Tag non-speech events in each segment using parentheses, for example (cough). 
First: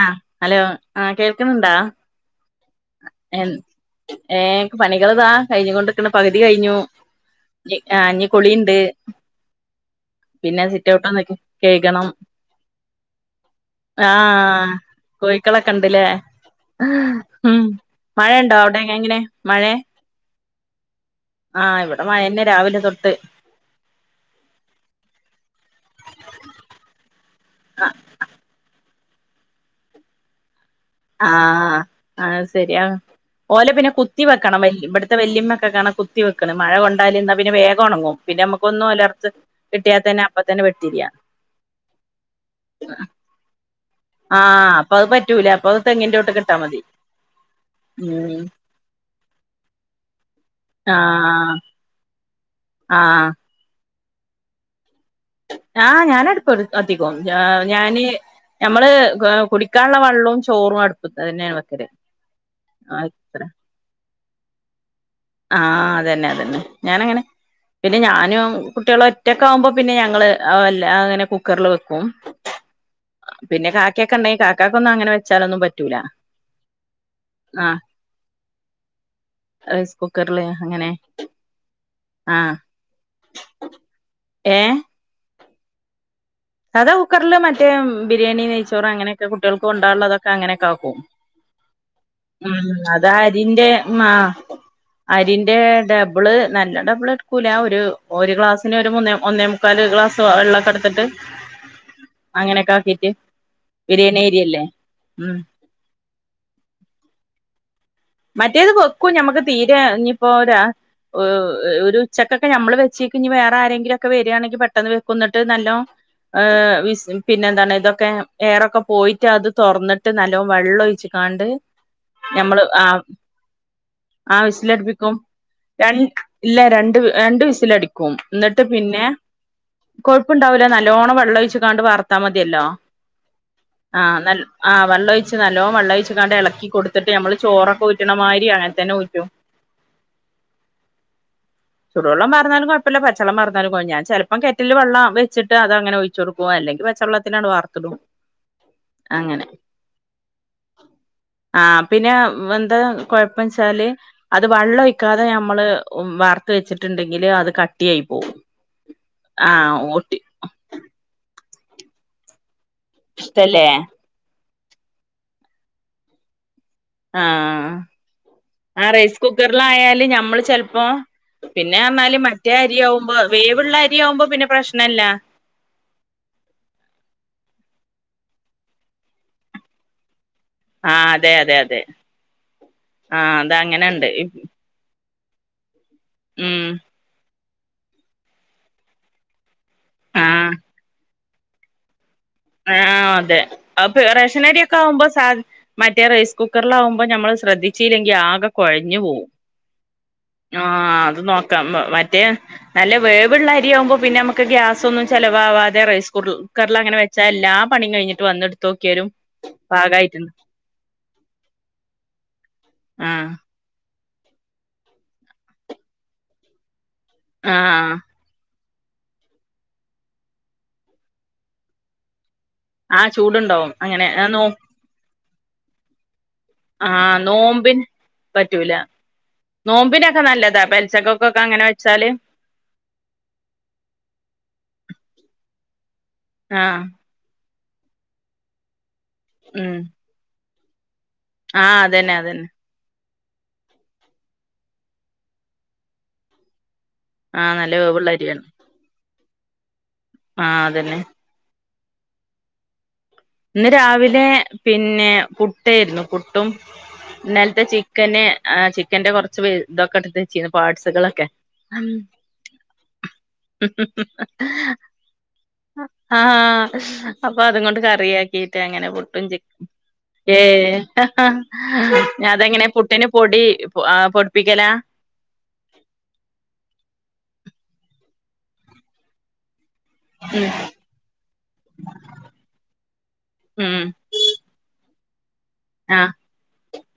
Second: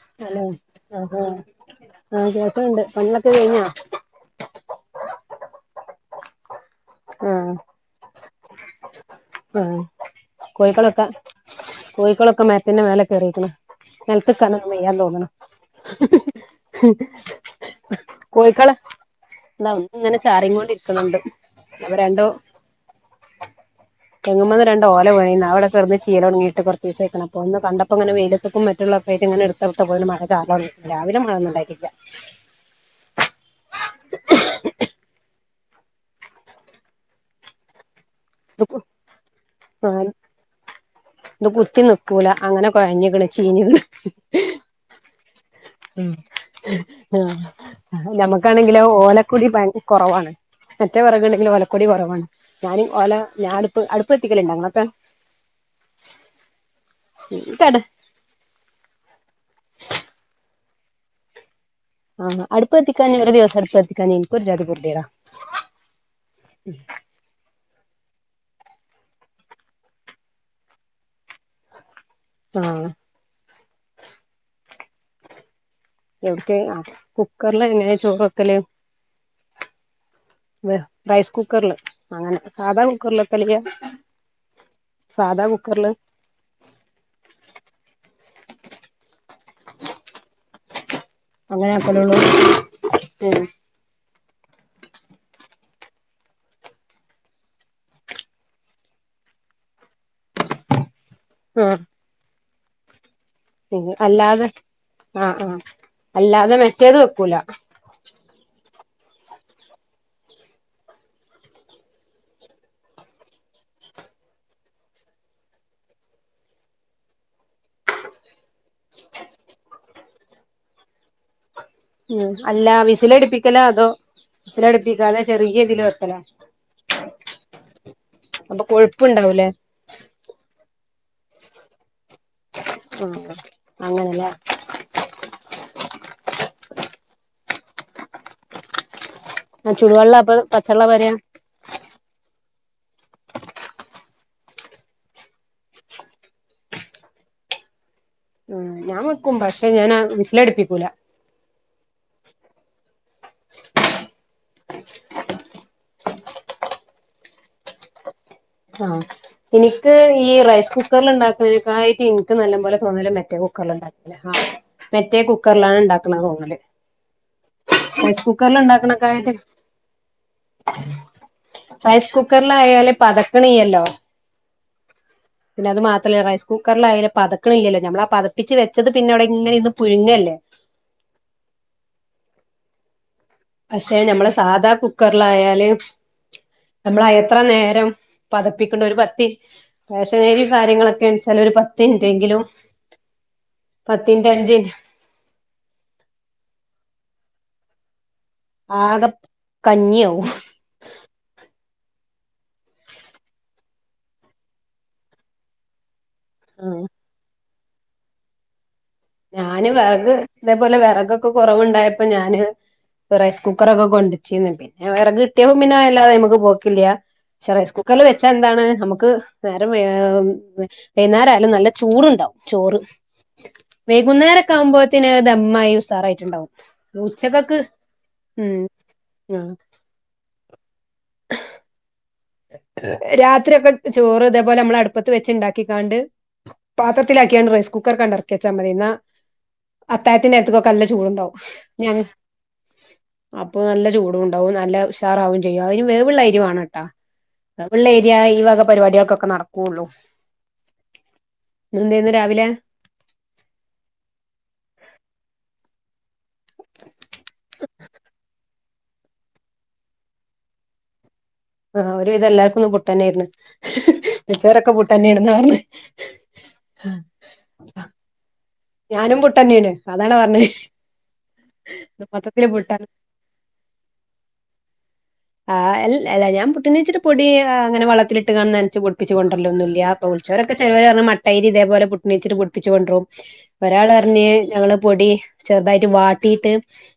ആഹ് hello ആ ആഹാ കേൾക്ക്ണ് ണ്ടാ ആഹ് ആഹ് കേൾക്ക്ണ്ട് പണികളൊക്കെ കഴിഞ്ഞോ എ പണികള്താ കയിഞ്ഞ്ക്കോണ്ട്ക്ക്ണ് പക്ദി കയ്ഞ്ഞ് ആഹ് ആ്ഞി കുളിയിണ്ട് ആഹ് കോയിക്കളൊക്കെ കഴുകണം കോയിക്കളൊക്കെ മരത്തിന്റെ മേലേ കേറിക്ക്ണ് നെലത്ത് ക്കാൻ ആഹ് കോഴിക്കളൊക്കെ ഉണ്ടല്ലേ ഉം (unintelligible) മഴയുണ്ടോ കോയിക്കള് അവിടെ എങ്ങനെ ന്താ മഴേ ഇങ്ങനെ ചാറിം കൊണ്ടിരിക്ക്ണ്ണ് ണ്ട് ആഹ് ഇവടെ മഴ ന്നെ രാവിലെ തൊട്ട് തേങ്ങുമന്ന് രണ്ട് ഓല വീണീന്ന് അഹ് അവടെ കെടന്ന് ചീയല്ടോങ്ങിട്ട് കോറച്ചിസയിക്ക്ണ് അപ്പോ ന്ന് കണ്ടപ്പോങനെ വെയിലത്ക് മറ്റുള്ള ഏടുത്തച്ചപ്പോ പ്പോ മഴ ചാറല് തോടങ്ങി രാവിലെ മഴന്നുണ്ടായിട്ടില്ല ശരിയാ ഓല പിന്നെ കുത്തി വെക്കണം വ ഇവടുത്തെ വല്യിമ്മൊക്കെ കാണ കുത്തി വെക്ക്ണ് മഴ കൊണ്ടാല് ന്നാ പിന്നെ വേഗം ഓണങ്ങും പിന്ന വമ്മക്കൊന്നും ഒലർത്ത് ആ കിട്ടിയാൽ തന്നെ അപ്പ തന്നെ വെട്ടിരിയാ ഇത് കുത്തി നിക്കൂല അങ്ങനെ കോയഞ്ഞ്ക്ക്ണ് ചീഞിണ് ആ അപ്പൊ അഹ് പറ്റൂല അപ്പൊ അത് ഉം തെങ്ങിന്റെ തൊട്ട്ക്ക്ട്ടാ മതി ഉം ഞമ്മക്കാണെങ്കിലോ ഓലക്കോടി ഭയക് കോറവാണ് മറ്റേ വറകുണ്ടെങ്കിലു ആഹ് ഓല കോടി കോറവാണ് ഞാന് ഓല ആഹ് ഞാന്പ്പോ അടുപ്പത്തിക്കല്ണ്ട ഇങ്ങള്ക്കോ ആഹ് ഞാനട്പ്പ് കത്തിക്കും ഇൻക്കട ഞാന് ഞമ്മള് കുടിക്കാള്ളേ വെള്ളും ചോറും അടുപ്പത്തന്നേണ് വെക്കല് ആഹ് അട്പ്പത്തിക്കാഞ ഇക്ക് ഒരു ദിവസം അട്പ്പത്തിക്കാഞ ഇൻക്ക് ഒര്ജാതി ഗതിടാ ആഹ് അതന്നെ അതന്നെ ഞാനങ്ങനെ പിന്നെ ഞാനും കുട്ടൃാളും ഒറ്റക്കൊകുമ്പോ പിന്നെ ഞങ്ങള് എല്ലാ അങ്ങനെ കുക്കറി ൽ വെക്കും. ആഹ് പിന്നെ കാക്കെണ്ടെങ്കി കാക്കക്കോന്നും അങ്ങനെച്ചാല് ന്നും പറ്റു എവിട്ക്ക് കുക്കറ്ലെങേനെ ചോറൊക്കല് റൈസ് കുക്കറില് അങ്ങനെ റൈസ് കുക്കറ്ല് അങ്ങനെ ആഹ് സാധാ കുക്കറില്ക്കെലില്ല ഏഹ് സാധാ കുക്കറ്ല് സാധാ കുക്കറ്ല് മറ്റേ ബിരിയാണി നെയ്ച്ചോറ് അങ്ങനെക്കെ കുട്ടൃാൾക്കു കൊണ്ടാള്ളതൊക്കെ അങ്ങനൊക്കെ വെക്കും അങ്ങനെ ആക്കലൊള്ളൂ ഉ അതാ ആഹ് അരിൻ്റെ മാ അരിന്റെ ഡബിള് നല്ല ഡബിള് ടുക്കൂല ഒരു ഒരു ഗ്ലാസ്സിന് ഒരു മൂന്നേ ഒന്നേ കാല് ഗ്ലാസ് വെള്ളോക്കെടുത്തിട്ട് മ് അങ്ങനെക്കെ ആക്കീട്ട് പി അല്ലാതെ ആ ആ അല്ലാതെ മെറ്റേത് വെക്കൂല മറ്റേത് വെക്കും ഞമ്മക്ക് തീരെ ഇനിയിപ്പോരാ ഓ ഒരു ഉച്ചക്കൊക്കെ നമ്മള് വെച്ചിക്കിഞ്ഞ് വേറെ ആരെങ്കിലുംക്കെ വരാണെങ്കി പെട്ടെന്ന് വെക്കും ന്നിട്ട് നല്ലോ ഹ് വി പിന്നെ എന്താണ് ഇതൊക്കെ ഏറൊക്കെ പോയിട്ട് അത് തുറന്നിട്ട് നല്ലോ വെള്ളം ഒഴിച്ചിട്ട കാണ്ട് ഉം അല്ലാ വിസിലടിപ്പിക്കലൊ അതോ ആ വിസിലടിപ്പിക്കും വിസിലടിപ്പിക്കാതെ ചെറിയ ഇതില് രണ്ട് വെക്കലോ ഇല്ല രണ്ട് രണ്ട് വിസലടിക്കും. അപ്പൊ കൊഴപ്പ്ണ്ടാവൂലേ? കൊഴപ്പുണ്ടാവൂല നല്ലോണം വെള്ളം ഒഴിച്ച് കാണ്ട് വാർത്താ മതിയല്ലോ ആഹ് ആഹ് അങ്ങനെല്ലേ ന ആഹ് വള്ളൊഴിച്ച് നല്ലോം വെള്ള ഒഴിച്ച് കാണ്ട് ഇളക്കി കൊടുത്തിട്ട് നമ്മള് ചോറൊക്കെ ഊറ്റണമാതിരി അങ്ങനെ തന്നെ ഊറ്റും. ആ ചുടുവെള്ള അപ്പൊ പച്ചെള്ള പാരാ? ചൂടുവെള്ളം വാർന്നാലും കുഴപ്പില്ല പച്ചവെള്ളം വാർന്നാലും ഞാൻ ചിലപ്പൊ കെറ്റിൽ വെള്ളം വച്ചിട്ട് അത് അങ്ങനെ ഒഴി (unintelligible) അല്ലെങ്കിൽ പച്ചൊള്ളത്തിനട് വാർത്തിടും. ആഹ് ഞാൻ വെക്കും അങ്ങനെ പക്ഷെ ഞാൻ വിസലടിപ്പിക്കൂല. ആഹ് പിന്നെ വെന്താ കൊഴ്പ്പ വെച്ചാല് അത് വെള്ളൊയിക്കാതെ നമ്മള് വർത്ത് വെച്ചിട്ടുണ്ടെങ്കില് അത് കട്ടിയായി പോകും. ആഹ് എനിക്ക് ഈ റൈസ് കുക്കറിൽ ഉണ്ടാക്കുന്നക്കായിട്ട് എനിക്ക് നല്ല പോലെ തോന്നല് മറ്റെ ഇഷ്ടല്ലേ മറ്റേ കുക്കറിലിണ്ടാകലാ മറ്റേ കുക്കറിലാണ് ഉണ്ടാക്കണ തോന്നല് ആഹ് റൈസ് കുക്കറിൽ ആ റൈസ് ഉണ്ടാക്കണക്കായിട്ട് കുക്കറിലായാല് ഞമ്മള് ചെലപ്പോ പിന്നെ റൈസ് എന്നാല് മറ്റേ കുക്കറിലായാല് അരിയാവുമ്പോ വേവുള്ള പതക്കണില്ലല്ലോ അരിയാവുമ്പോ പിന്നെ പ്രശ്നല്ല. പിന്നെ അത് മാത്രല്ല റൈസ് കുക്കറിൽ അയാലും പതക്കണില്ലല്ലോ നമ്മള് ആ പതപ്പിച് വെച്ചത് പിന്നവിടെ ഇങ്ങനെ ഇന്ന് പുഴുങ്ങല്ലേ? ആഹ് അതെ അതെ അതെ ആഹ് പക്ഷെ നമ്മളെ സാധാ കുക്കറിലായല് ഉം നമ്മള് എത്ര നേരം പതപ്പിക്കണ്ട ഒരു പത്തി ആ റേഷനേരി കാര്യങ്ങളൊക്കെ വെച്ചാൽ ഒരു പ ത്തിൻറ്റെങ്കിലും ആഹ് അതെ അപ്പൊ റേഷനരിയൊക്കെ ആവുമ്പോ സാ മറ്റേ റൈസ് കുക്കറിലാകുമ്പോ നമ്മളത് ശ്രദ്ധിച്ചല്ലെങ്കി ആകെ കുഴഞ്ഞു ആകെ പോവും. കഞ്ഞിയാവും ആഹ് അത് നോക്കാം മറ്റേ നല്ല വേവുള്ള അരിയാവുമ്പോ പിന്നെ നമുക്ക് ഗ്യാസ് ഒന്നും ചിലവാവാതെ റൈസ് കു കറില് ആഹ് അങ്ങനെ വെച്ചാ എല്ലാ പണി കഴിഞ്ഞിട്ട് വന്ന് എടുത്തു നൊക്കിയാലും ഞാന് വിറക് ഇതേപോലെ വിറകൊക്കെ കുറവുണ്ടായപ്പോ ഞാന് ആ റൈസ് കുക്കറൊക്കെ കൊണ്ട് പിന്നെ വിറക് കിട്ടിയപ്പോ പിന്നെ അത് ഇല്ലാതെ നമുക്ക് പോക്കില്ല പക്ഷെ ആ റൈസ് ആ കുക്കറിൽ വെ വച്ചാ എന്താണ് നമുക്ക് നേരം വൈന്നേരായാലും നല്ല ചൂടുണ്ടാവും ചോറ്. ആഹ് ചൂടുണ്ടാവും. അങ്ങനെ ആ നോ വൈകുന്നേരൊക്കെ ആവുമ്പോത്തിന് ധമ്മായി ഉസാറായിട്ടുണ്ടാവും. ആഹ് ഉച്ചക്കൊക്ക് നോമ്പിന് ഉം പറ്റൂല ആഹ് നോമ്പിലാതപ നല്ലതാ ഉചക്കൊക്കെ അങ്ങനെ വച്ചാല് രാത്രി ഒക്കെ ചോറ് ഇതേപോലെ നമ്മള് അടുപ്പത്ത് വെച്ച് ഉണ്ടാക്കിക്കാണ്ട് ആഹ് പാത്ര ത്തിലാക്കിയാണ്ട് റൈസ് കുക്കർകണ്ടിറക്കി വച്ചമ്മതീന്ന ഉം അത്തായത്തിനേരതൊക്കെ നല്ല ചൂടുണ്ടാവും. ആഹ് ഞങ്ങ അതന്നെ അതന്നെ അപ്പൊ നല്ല ചൂടുണ്ടാവും നല്ല ഉഷാറാവും ചെയ്യും അതിന് വേവുള്ള അരിവണൊട്ടാ ആ നല്ല വേവുള്ള അരിയ ഈ വക പരിപാടികൾക്കൊക്കെ നടക്കുള്ളൂ. ആഹ് അതന്നെ ഇന്ന് എന്തേരുന്നു രാവിലെ? ഇന്ന് രാവിലെ പിന്നെ പുട്ടായിരുന്നു പുട്ടും ഇന്നലത്തെ ചിക്കന് ചിക്കന്റെ കുറച്ച് ഇതൊക്കെ എടുത് വെച്ചിരുന്നു പാർട്സുകളൊക്കെ ആഹ് ഒരുവിധം എല്ലാർക്കും ഇന്ന് പുട്ട് തന്നെയേയിരുന്ന് വിളിച്ചൊരൊക്കെ പുട്ട് തന്നെയാണെന്ന പറഞ്ഞേ ആഹാ അപ്പൊ അതും കൊണ്ട് കറിയാക്കിയിട്ട് അങ്ങനെ ഞാനും പുട്ടും ചി പുട്ടെന്നേണ് അതാണ് പറഞ്ഞത് ഏഹ് മൊത്തത്തില് അതെങ്ങനെ പുട്ടാ പുട്ടിന് പൊടി പൊടിപ്പിക്കലാ? ആല്ല ഞാൻ പുട്ടിനെച്ചിട്ട പൊടി അങ്ങനെ വള്ളത്തില് ഇട്ട് കാണന്ന് നനച്ച് കുളിപ്പിച്ച് കൊണ്ടരലൊന്നുല്ല ഇപ ഉം വിളിച്ചോരൊക്കെ ചെലൊര് പറഞ്ഞ മട്ടയിരി ഇതേപൊലെ (unintelligible) പൊടിപ്പിച്ച് കൊണ്ട്രും ഉം ഒരാൾ പറഞ്ഞ് ഞങ്ങള് പൊടി ചെറുതായിട്ട് ആഹ് വാട്ടിയിട്ട്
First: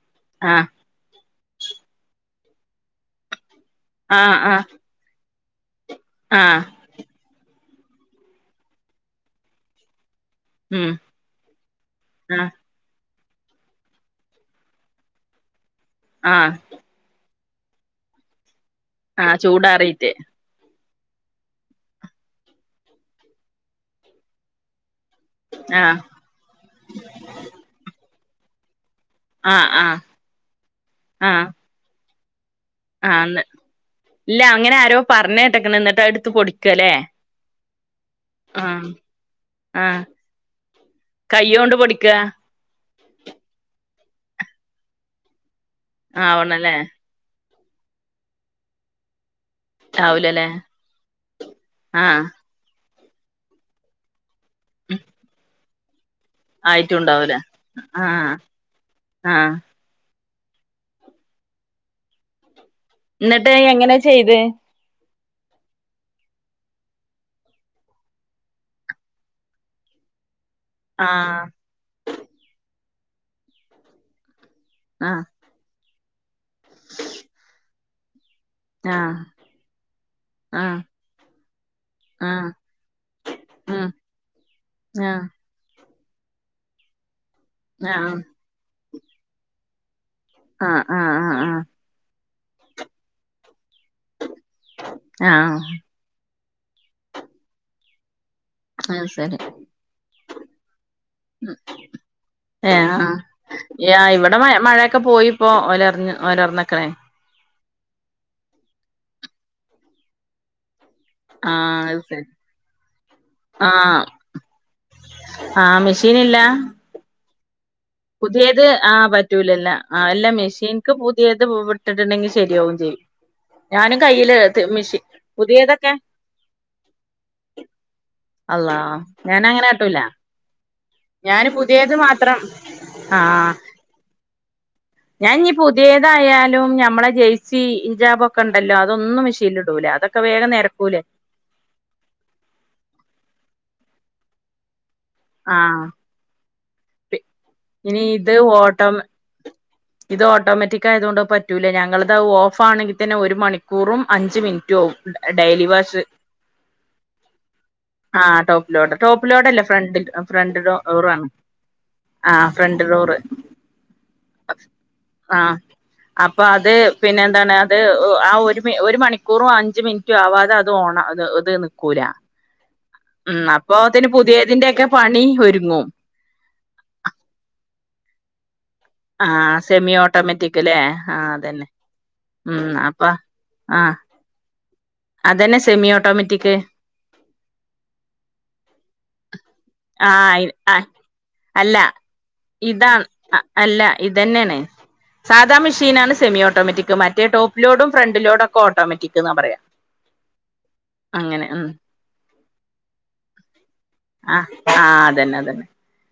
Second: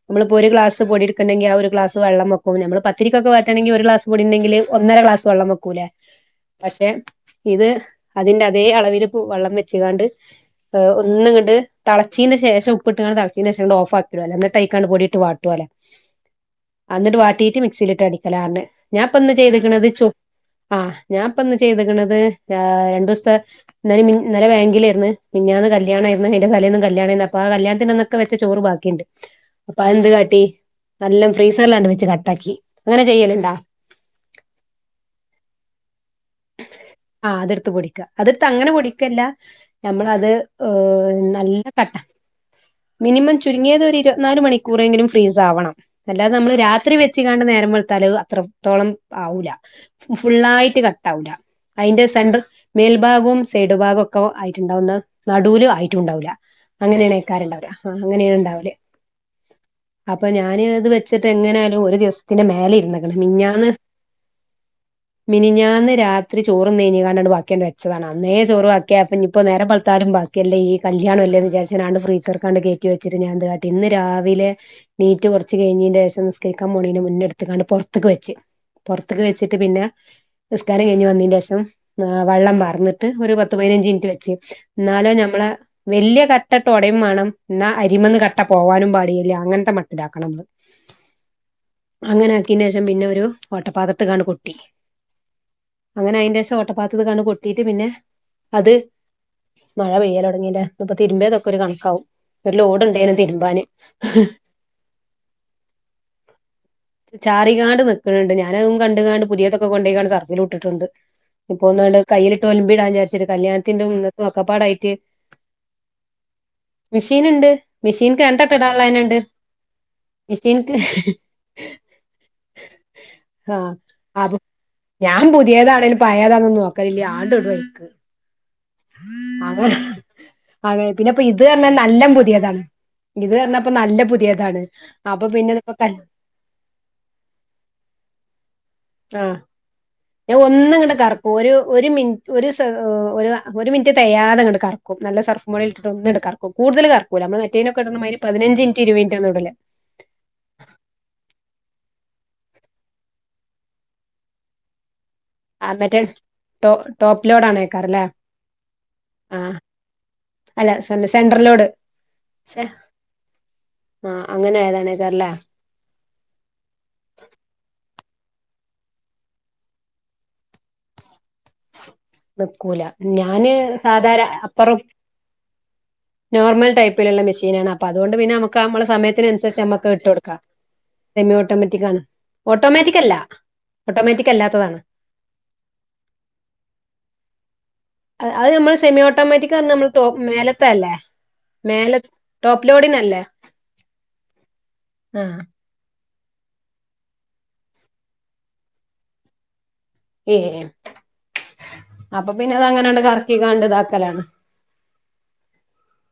നമ്മളിപ്പോ ഒരു ആഹ് ഗ്ലാസ് പൊടി ണ്ടങ്കി ആ ഒരു ഗ്ലാസ്‌ വെള്ളം വക്കും നമ്മൾ പത്തിരിക്കൊക്കെ വാട്ടാണെങ്കി ഒരു ഗ്ലാസ്‌ പൊടി ആഹ് ഇണ്ടെങ്കില് ആഹ് ഒന്നര ഗ്ലാസ്‌ വെള്ളം വെക്കുലെ ആഹ് പക്ഷെ ഇത് അതിന്റെ അതേ അളവിൽ വെള്ളം വെച്ചാണ്ട് ഉം ഒന്ന് തെളച്ചീന്റെ ആഹ് ശേഷം ഉപ്പിട്ട് തെളച്ചീന്റെ ശേഷം അങ്ങട് ഓഫ് ആക്കിടാ എന്നിട്ടക്കാണ്ട് പൊടിയിട്ട് വാട്ടുവലേ (unintelligible) ആഹ് അന്നിട്ട് വാട്ടീട്ട് മിക്സിയിലിട്ട് അടിക്കലാർന്ന് ഞാനിപ്പന്ന് ആഹ് ചെയ്തക്കണത് ചൂടാറിയിട്ട് ആഹ് ഞാൻപ്പ ഇന്ന് ചെയ്തക്കണത് രണ്ടു ദിവസത്തെ ഇ ഇന്നലെ ബാങ്കിലായിരുന്നു മിനിഞ്ഞാന്ന് ആഹ് കല്യാണം ആയിരുന്നു അതിന്റെ തലേന്നും കല്യാണമായിരുന്നു അപ്പോ ആ കല്യാത്തിന്റെ അന്നൊക്കെ വെച്ച ചോറ് ബാക്കി ആഹ് അപ്പൊ ആഹ് അതെന്ത് കാട്ടി നല്ല ഫ്രീസറിലാണ് വെച്ച് കട്ടാക്കി അങ്ങനെ ആഹ് ചെയ്യലുണ്ടാ ഇല്ല അങ്ങനെ ആരോ പറഞ്ഞു കേട്ടക്കണ് എന്നിട്ട് അടുത്ത് പൊടിക്കല്ലേ ആഹ് അതെടുത്തു അഅതെടുത്തു അങ്ങനെ ആഹ് പൊടിക്കല്ല ആഹ് നമ്മളത് നല്ല കയ്യോണ്ട് കട്ട പൊടിക്ക മിനിമം ചുരുങ്ങിയത് ഒരു ഇരുപത്തിനാല് മണിക്കൂറെങ്കിലും ഫ്രീസ് ആവണം അല്ലാതെ നമ്മൾ ആവണല്ലേ രാത്രി നേരം വെളുത്താല് അത്രത്തോളം ആവില്ല ആവൂലല്ലേ ഫുള്ളായിട്ട് അതിന്റെ ആഹ് സെന്റർ മേൽഭാഗവും സൈഡ് ഭാഗവും ഒക്കെ ആയി ണ്ടാവുന്ന നടുവലും ആയിട്ടും ഉണ്ടാവില്ല അങ്ങനെയാണ് ആയിട്ടുണ്ടാവൂല ഏക്കാരുണ്ടാവില്ല ആഹ് അങ്ങനെണ് ഉണ്ടാവല് ആഹ് അപ്പൊ ഞാന് ഇത് വെച്ചിട്ട് എങ്ങനെയാലും ഒരു ദിവസത്തിന്റെ മേല ഇരുന്ന് എന്നിട്ട് മിനിഞ്ഞാന്ന് എങ്ങനെ ചെയ്ത് മിനിഞ്ഞാന്ന് രാത്രി ചോറും തിന് കഴിഞ്ഞ് ബാക്കിയാണ്ട് വെച്ചതാണ് അന്നേ ചോറ് വാക്കിയാപ്പനി ഇപ്പൊ നേരം വെളുത്താലും ബാക്കിയല്ലേ ഈ കല്യാണമല്ലേ ആഹ് വിചാരിച്ചാ നാണ്ട് ഫ്രീസർകാണ്ട് കേറ്റി വെച്ച് ഞാൻ എന്ത് കാട്ടി ഇന്ന് രാവിലെ ആഹ് എണീറ്റ് വച്ച് കഴിഞ്ഞീന്റെ ശേഷം നിസ്കരിക്കാൻ പോണേനു മുന്നെ എടുത്തിങ്ങട് പുറത്തക്ക് വെച്ച് ആഹ് പുറത്തക്ക് വെച്ചിട്ട് പിന്നെ ആഹ് നിസ്ക്കാരം കഴിഞ്ഞ് വന്നതിന്റെ ശേഷം ആഹ് വെള്ളം പാറന്നിട്ട് ഒരു പത്ത് പതിനഞ്ച് ഉം മിനിറ്റ് വെച്ച് എന്നാല ആഹ് ഞമ്മള് വല്ല്യ കാട്ടട്ടൊടയോം വേണം എന്നാ ആഹ് അരിമന്ന് കട്ട പോവാനും പാടയില്ലേ അങ്ങന ഇണ്ടാക്കണം ആഹ് ആഹ് ആഹ് അങ്ങനെ ആക്കിയന് ശേഷം പിന്നെ ഒരു വട്ടപ്പാത്രതങ്ങട് കൊട്ടി ആഹ് അങ്ങനെ അയിന്റെ ശേശം ഓട്ടപ്പാത്തത് കാണ് കൊട്ടീട്ട് പിന്നെ അത് മഴ പെയ്യൽ തുടങ്ങില്ലേ അപ്പൊ തിരുമ്മിയതൊക്കെ ഒരു കണക്കാവും ഒരു ലോഡ് ഏഹ് ഉണ്ടായിരുന്നു തിരുമ്പാന് ആഹ് ഇവിടെ മഴയൊക്കെ പോയിപ്പോ ഓലറിഞ്ഞ് ഓലറിഞ്ഞൊക്കെ ചാറി കാണ്ട് നിക്കണണ്ട് ഞാനതും കണ്ട് കാണ്ട് പുതിയതൊക്കെ കൊണ്ടെ പോയിക്കാണ്ട് സർഫിലിട്ടിട്ടുണ്ട് ആഹ് ഇപ്പൊന്നാണ്ട് അത് ശരി കയ്യിലിട്ട് ഉലുമ്പിടാൻ വിചാരിച്ചട്ട് കല്യാണത്തിന്റേം ആഹ് ഇന്നത്തും ഒക്കപ്പാടായിട്ട് ആഹ് മെഷീൻ ഇല്ല? മെഷീൻ ഉണ്ട് മെഷീൻ പുതിയത് ആഹ് കണ്ടിട്ടിടാനുള്ളതിനുണ്ട് പറ്റൂലല്ല ആഹ് അല്ലാ മിഷീൻക്ക് മെഷീൻക്ക് പുതിയത് വിട്ടിട്ടുണ്ടെങ്കിൽ ശരിയാവും ചെയ്യും ആഹ് ഞാനും കയ്യില് അപ്പൊ മെഷീ ഞാൻ പുതിയതൊക്കെ പുതിയതാണേലും പയേതാന്നൊന്നും നോക്കാലില്ല ആണ്ട് ഇടും അലക്കാൻ അള്ളാ ഞാൻ അങ്ങന കാട്ടുല്ല അതെ പിന്നെപ്പ ഇത് പറഞ്ഞാ നല്ല മാത്രം പുതിയതാണ് ഇത് ആഹ് പറഞ്ഞാ നല്ല പുതിയതാണ് അപ്പൊ ഞാൻ ഈ പിന്നെ ഇപ്പ പുതിയതായാലും ഞമ്മളെ ജെയ്സി ഹിജാബ് ഒക്കെ ഉണ്ടല്ലോ അതൊന്നും ആഹ് മെഷിനിൽ ഇടുല്ല അതൊക്കെ ഞാൻ വേഗം ഒന്ന്ങ്ങട്ട് നിരക്കൂലേ കറക്കും ഒരു ഒരു മിന ഒരു ഒരു മിനിറ്റ് തെയ്യാതെ കിടുക്കാറ് നല്ല സർഫും കൂടെ ആഹ് ഇട്ടിട്ട് ഒന്നങ്ങട് കറക്കും കൂടുതൽ പി കറക്കൂല്ല നമ്മ മറ്റേനൊക്കെ ഇടണ ഇനി മാതിരി ഇത് പതിനഞ്ചു മിനിറ്റ് ഓട്ടം ഇരുപത് മിനിറ്റൊന്നും ഇടൂല്ല ഇത് ഓട്ടോമാറ്റിക്ക് ആയതുകൊണ്ട് പറ്റൂല ഞങ്ങളിത് ഓഫ് ആണെങ്കിൽ തന്നെ ഒരു മണിക്കൂറും അഞ്ച് മിനിറ്റും ആവും ഡെയിലി ആഹ് മറ്റേ വാഷ് ടോ ടോപ്പ് ലോഡാണേക്കാരല്ലേ ആഹ് ടോപ്പ് ലോഡ് ടോപ്പ് ലോഡല്ലാ ഫ്രണ്ട് ഫ്രണ്ട്ലോഡ് ന്റെ സെന്റർ ലോട് ആഹ് ഫ്രണ്ട് ഡോറ് ആഹ് അങ്ങനെ ആയതാണ്ക്കാറല്ലേ ആ (unintelligible) അപ്പൊ അത് പിന്നെ എന്താണ് അത് ആ ഒരു ഒരു മണിക്കൂറും അഞ്ച് മിനി റ്റും ആവാതെ അത് ഓണ അത് അത് നിക്കൂല. നിക്കൂല ഉം ഞാന് അപ്പൊത്തിന് സാധാര പുതിയതിന്റെ അപ്പറം ഒക്കെ പണി ഒരുങ്ങും നോർമൽ ടൈപ്പിലുള്ള മെഷീനാണ് അപ്പ അതുകൊണ്ട് പിന്നെ നമ ക്ക് നമ്മളെ ആ സമയത്തിനനുസരിച്ച് സെമി നമ്മക്ക് ഇട്ട് കൊടുക്കാം ഓട്ടോമാറ്റിക് ല്ലേ ആ സെമി അതന്നെ ഓട്ടോമാറ്റിക്കാണ് ഉം ഓട്ടോമാറ്റിക്ക് അപ്പൊ അല്ല ആ ഓട്ടോമാറ്റിക്ക് അല്ലാത്തതാണ് അതന്നെ സെമി ഓട്ടോമാറ്റിക്ക് അത് നമ്മള് സെമി ഓട്ടോമാറ്റിക്ക് പറഞ്ഞാ നമ്മള് ടോ ആ മേലത്തെയല്ലേ അല്ല ഇതാണ് അല്ല ഇതെന്നെയാണ് ആ സാദാ മെഷീനാണ് സെമി ഓട്ടോമാറ്റിക്ക് മറ്റേ ടോപ്പ് ലോഡും ഫ്രണ്ട് ലോഡും ഒക്കെ ഓട്ടോമാറ്റിക്കെന്നാ പറയാ ഏ അങ്ങനെ ഉം അപ്പൊ പിന്നെ അതങ്ങനെ അങ്ങട്ട് കറ ക്കിക്കാണ്ട് ഇതാക്കലാണ് ആ ആ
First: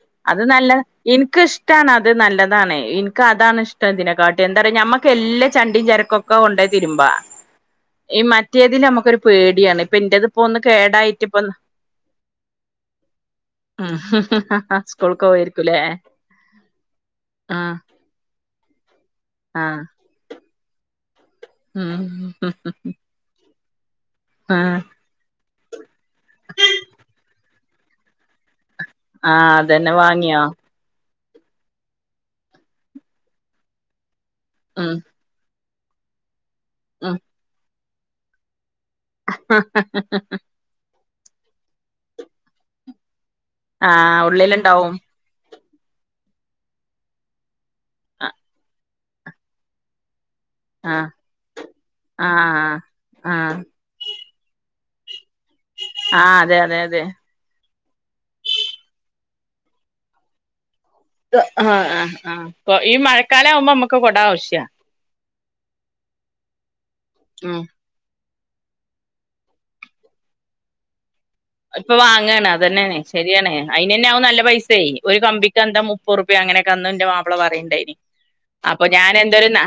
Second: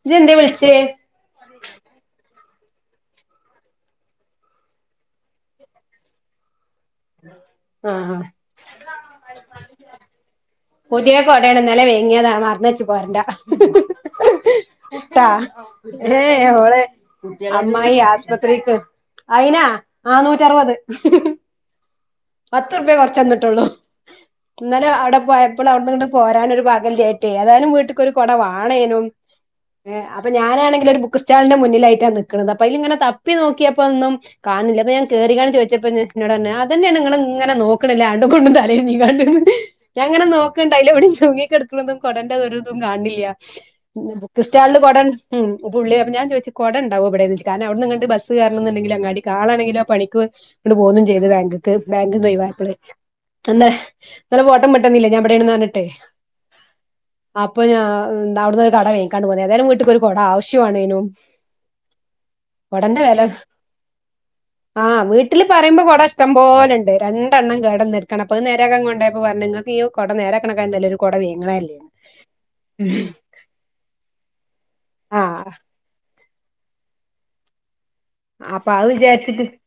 ഇജ്ജ് എന്തേ വിളിച്ചേ എനിക്കിഷ്ടാണ് അത് നല്ലതാണ് എനിക്ക് അതാണ് ഇഷ്ടം ഇതിനെക്കാട്ടിലും എന്താ പറയുക ഞമ്മക്ക് എല്ലാ ചണ്ടിയും ചരക്കൊ ക്കെ കൊണ്ടോയി തീരുമ്പോ ആ ആ ഈ മറ്റേതിലിൽ നമുക്കൊരു പേടിയാണ് ഇപ്പൊ എന്റേതിപ്പോ ഒന്ന് കേടായി പുതിയ കൊടയാണ് ഇന്നലെ വങ്ങിയതാ മറന്നു വച്ചു പോരണ്ട സ്കൂൾക്ക് ചാ പോവായിരിക്കൂലേ ഏ ഓള് അമ്മായി ആശുപത്രിക്ക് അയിനാ ആ നാനൂറ്ററുപത് ഉം പത്ത് റുപ്യയെ കൊറച്ച് തന്നിട്ടുള്ളൂ ആ ഇന്നലെ അവിടെ പോയ പ്പോൾ അവിടുന്നിങ്ങട്ട് പോരാനൊരു പാകവില്ലായിട്ടെ ഏതായാലും വീട്ടുക്കൊരു കുട വേണേനും. ആ ഏ അതന്നെ അപ്പൊ വാങ്ങിയോ ഞാനാണെ ഒരു ബുക്ക് സ്റ്റാളിന്റെ മുന്നിലായിട്ടാ നിൽക്കുന്നത് അപ്പൊ അതിലിങ്ങനെ തപ്പി നോക്കിയപ്പോ ഒന്നും കാണുന്നില്ല അപ്പ ഉം ഞാൻ കേറി കാണ്ട് ചോദിച്ചപ്പ ഇന്നോട് പറഞ്ഞു അതന്നെയാണ് ഇങ്ങൾ ഉം ഇങ്ങെനെ നോക്കണത് (unintelligible) കൊണ്ടും. (unintelligible) ഞാൻ ഇങ്ങനെ നോക്കണ്ട് അതിലവിടെ തൂങ്ങി കിടക്കണതും കൊടേന്റെ ഒരു ഇതും കാണിണില്ല ആ ബുക്ക് സ്റ്റാളിൽ ഉള്ളിലുണ്ടാവും കൊട ഉണ്ട് ഉം പുള്ളി അപ്പം ഞാൻ ചോദിച്ചു കൊട ഇണ്ടാവോ ഇവിടെയെന്ന് കാരണം അവിടന്നങ്ങട്ട് ആ ബസ് കയറണം എന്നുണ്ടെങ്കിൽ അങ്ങാടി കാണാണെങ്കിലോ പണിക്ക് കൊണ്ട് പോന്നും ആഹ് ചെയ്ത് ബാങ്ക് ബാങ്കീന്ന് ഒഴിവായപ്പോളെ ആഹ് ആഹ് എന്താ ഇന്നലെ ഫോട്ടം വിട്ടന്നില്ലേ ഞാൻ ഇവിടെയാണെന്ന് പറഞ്ഞിട്ടേ ആഹ് അതെ അതെ അതെ അപ്പൊ ഞാൻ അവിടുന്ന് ഒരു കൊട വാങ്ങിക്കാണ്ട് പോന്നു ഏതായാലും വീട്ടുക്കൊരു കൊട ആവശ്യവാണേനും ആഹ് ആഹ് ആഹ് ഈ മഴക്കാലം ആവുമ്പോ നമുക്ക് കൊട ആവശ്യവാ ആ വീട്ടിൽ പറയുമ്പോ കുട ഇഷ്ടം പോല ഉണ്ട് രണ്ടെണ്ണം കേട് വന്ന് കെടക്കാണ് അപ്പോ അത് നേരെയാക്കാൻ കൊണ്ട് പോയപ്പോ പറഞ്ഞ് ഇങ്ങക്ക് ഈ കൊട നേരെ ആക്കണേക്കാൽ നല്ലത് കൊട വാങ്ങുവായിരുന്നു ഇപ്പൊ വാങ്ങാണ് അതന്നെയാണ് ശരിയാണ് അയിന് തന്നെ ആ നല്ല പൈസായേ ഒരു ആ കമ്പിക്ക് എന്താ മു പ്പത് റുപ്പിക അങ്ങനെയൊക്കെ അന്ന് എന്റെ മാപ്പിള പറയുന്നുണ്ടായിനി അപ്പൊ അത് ഞാൻ വിചാരിച്ചിട്ട് എന്തറയന്നോ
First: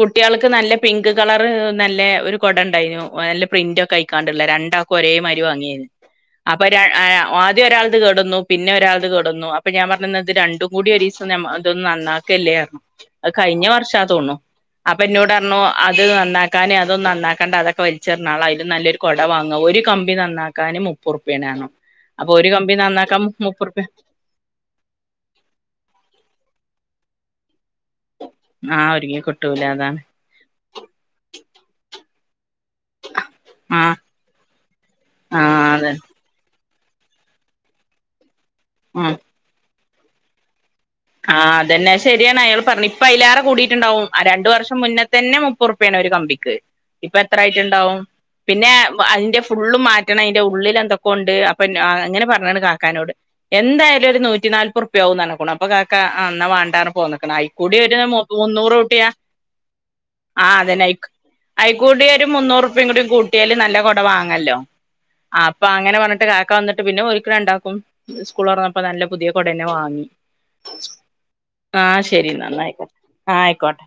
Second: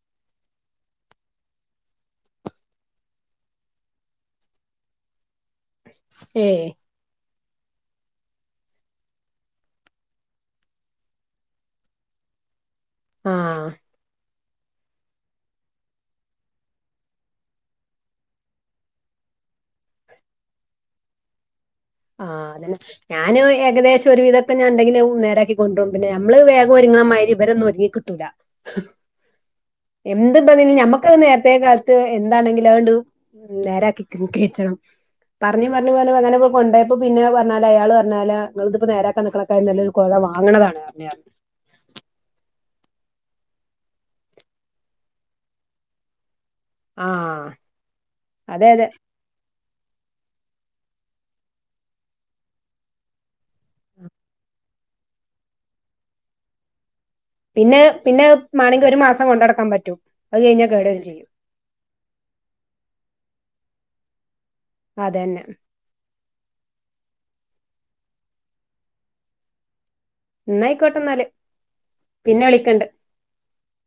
കുട്ടികൾക്ക് നല്ല പിങ്ക് കളറ് നല്ല ഒരു കുട ഉണ്ടായിരുന്നു നല്ല പ്രിന്റ് ഒക്കെ അയിക്കാണ്ടള്ളേ രണ്ടാ ക്കും ഒരേ മാതിരി വാങ്ങിയാന് ഏ അപ്പൊ ര ആഹ് ആദ്യം ഒരാളത് കേട് വന്നു പിന്നെ ഒരാളത് കേട് വന്നു അപ്പൊ ഞാൻ പറഞ്ഞു എന്നാ ഇത് രണ്ടും കൂടി ഒരീസം ഇതൊന്ന് നന്നാ ക്കല്ലേ പറഞ്ഞു അത് ആ കഴിഞ്ഞ വർഷവാ തോന്നണു അപ്പൊ എന്നോട് പറഞ്ഞു അത് നന്നാക്കാന് അതൊന്നും നന്നാക്കണ്ട അതൊക്കെ വലിച്ചെറിഞ്ഞാളെ അതിലും നല്ലൊരു കൊട വാങ്ങ ഒരു കമ്പി നന്നാക്കാന് മുപ്പത് റുപ്പിയ ആണ് പറഞ്ഞു അപ്പൊ ആഹ് ഒരു അത് കമ്പി തന്നെ നന്നാക്കാൻ ഞാനും മുപ്പുറുപ്പ്യ ഏകദേശം ഒരുവിധ ത്തിൽ ഉണ്ടെങ്കില് നേരാക്കി കൊണ്ട് വരും പിന്നെ നമ്മള് വേഗം ഒരുങ്ങണ മാതിരി ഇവരൊന്നും ഒരുങ്ങി കിട്ടൂല ആഹ് ഒരുങ്ങി കിട്ടൂല അതാണ് എന്തുണ്ടതിന് ഞമ്മക്കത് നേരത്തെ കാലത്തെ എന്താണെങ്കിലും അതങ്ങട്ട് ആ നേരെയാക്കി (unintelligible) ആ പറഞ്ഞ് അതെ പറഞ്ഞ് പറഞ്ഞ് അങ്ങനെ ഇപ്പ കൊണ്ടോയപ്പോ പിന്നെ പറഞ്ഞാലാ അയാള് പറഞ്ഞോലോ ഇങ്ങളിതിപ്പോ ആ നേരാക്കാൻ നിക്കണേക്കാ നല്ലത് കൊഴ വങ്ങണതാണ് പറഞ്ഞ് പറഞ്ഞ് ആഹ് അതന്നെ ശരിയാണ് അയാള് പർഞ്ഞ് ഇപ്പൊയിലേറെ കൂടിട്ടുണ്ടാവും ആ രണ്ടു വർഷം മുന്നേതന്നെ മുപ്പറുപ്യാണ് ഒരു കമ്പിക്ക് ഇപ്പ ആഹ് എത്രായിറ്റ്ണ്ടാവും അതെ പിന്നെ അതെ അയിന്റെ ഫ് ഫുള്ള് മാറ്റണയിന്റെ ഉള്ളിലെന്തൊക്കോ ഇണ്ട് അപ്പൊ ഞാ അങ്ങനെ പറഞ്ഞണ്ണ് കാക്കാനോട് എന്തായാലൊരു നൂറ്റിനാൽപ്പുർപ്യ ആവൂന്ന് പറഞ്ഞക്കണു അപ്പൊ കാക്ക ആഹ് എന്നാ വാണ്ടാ പർ പോന്ന്ക്കണ് അയിക്കൂടി പിന്നെ ഒരു പിന്നെ മുപ് മാണെങ്കി ഒരു മുന്നൂറൂറ്പ്യാ മാസം കൊണ്ടടക്കാൻ പറ്റും അത് ആഹ് കഴിഞ്ഞാ അതെന്നെ കേട് വരും അയിക്ക് ചെയ്യും അയികൂടി ഒരു മുന്നൂറുപ്പയുകൂടി കൂട്ടിയാല് നല്ല കൊടവാങ്ങല്ലോ അതന്നെ ആഹ് അപ്പൊ അങ്ങനെ പറഞ്ഞിട്ട് കാക്ക ഇക്ക വന്നിട്ട് പിന്നെ ഓലിക്ക് രണ്ടാക്കും സ്കൂളൊറന്നപ്പോ നല്ല പുതിയ കൊടന്നെ വാങ്ങി എന്നായിക്കോട്ടെ എന്നാല് ആഹ് പിന്നെ ശെരിന്നാ വിളിക്കണ്ട് ആയിക്കോട്ടെ ആഹ് ആയിക്കോട്ടെ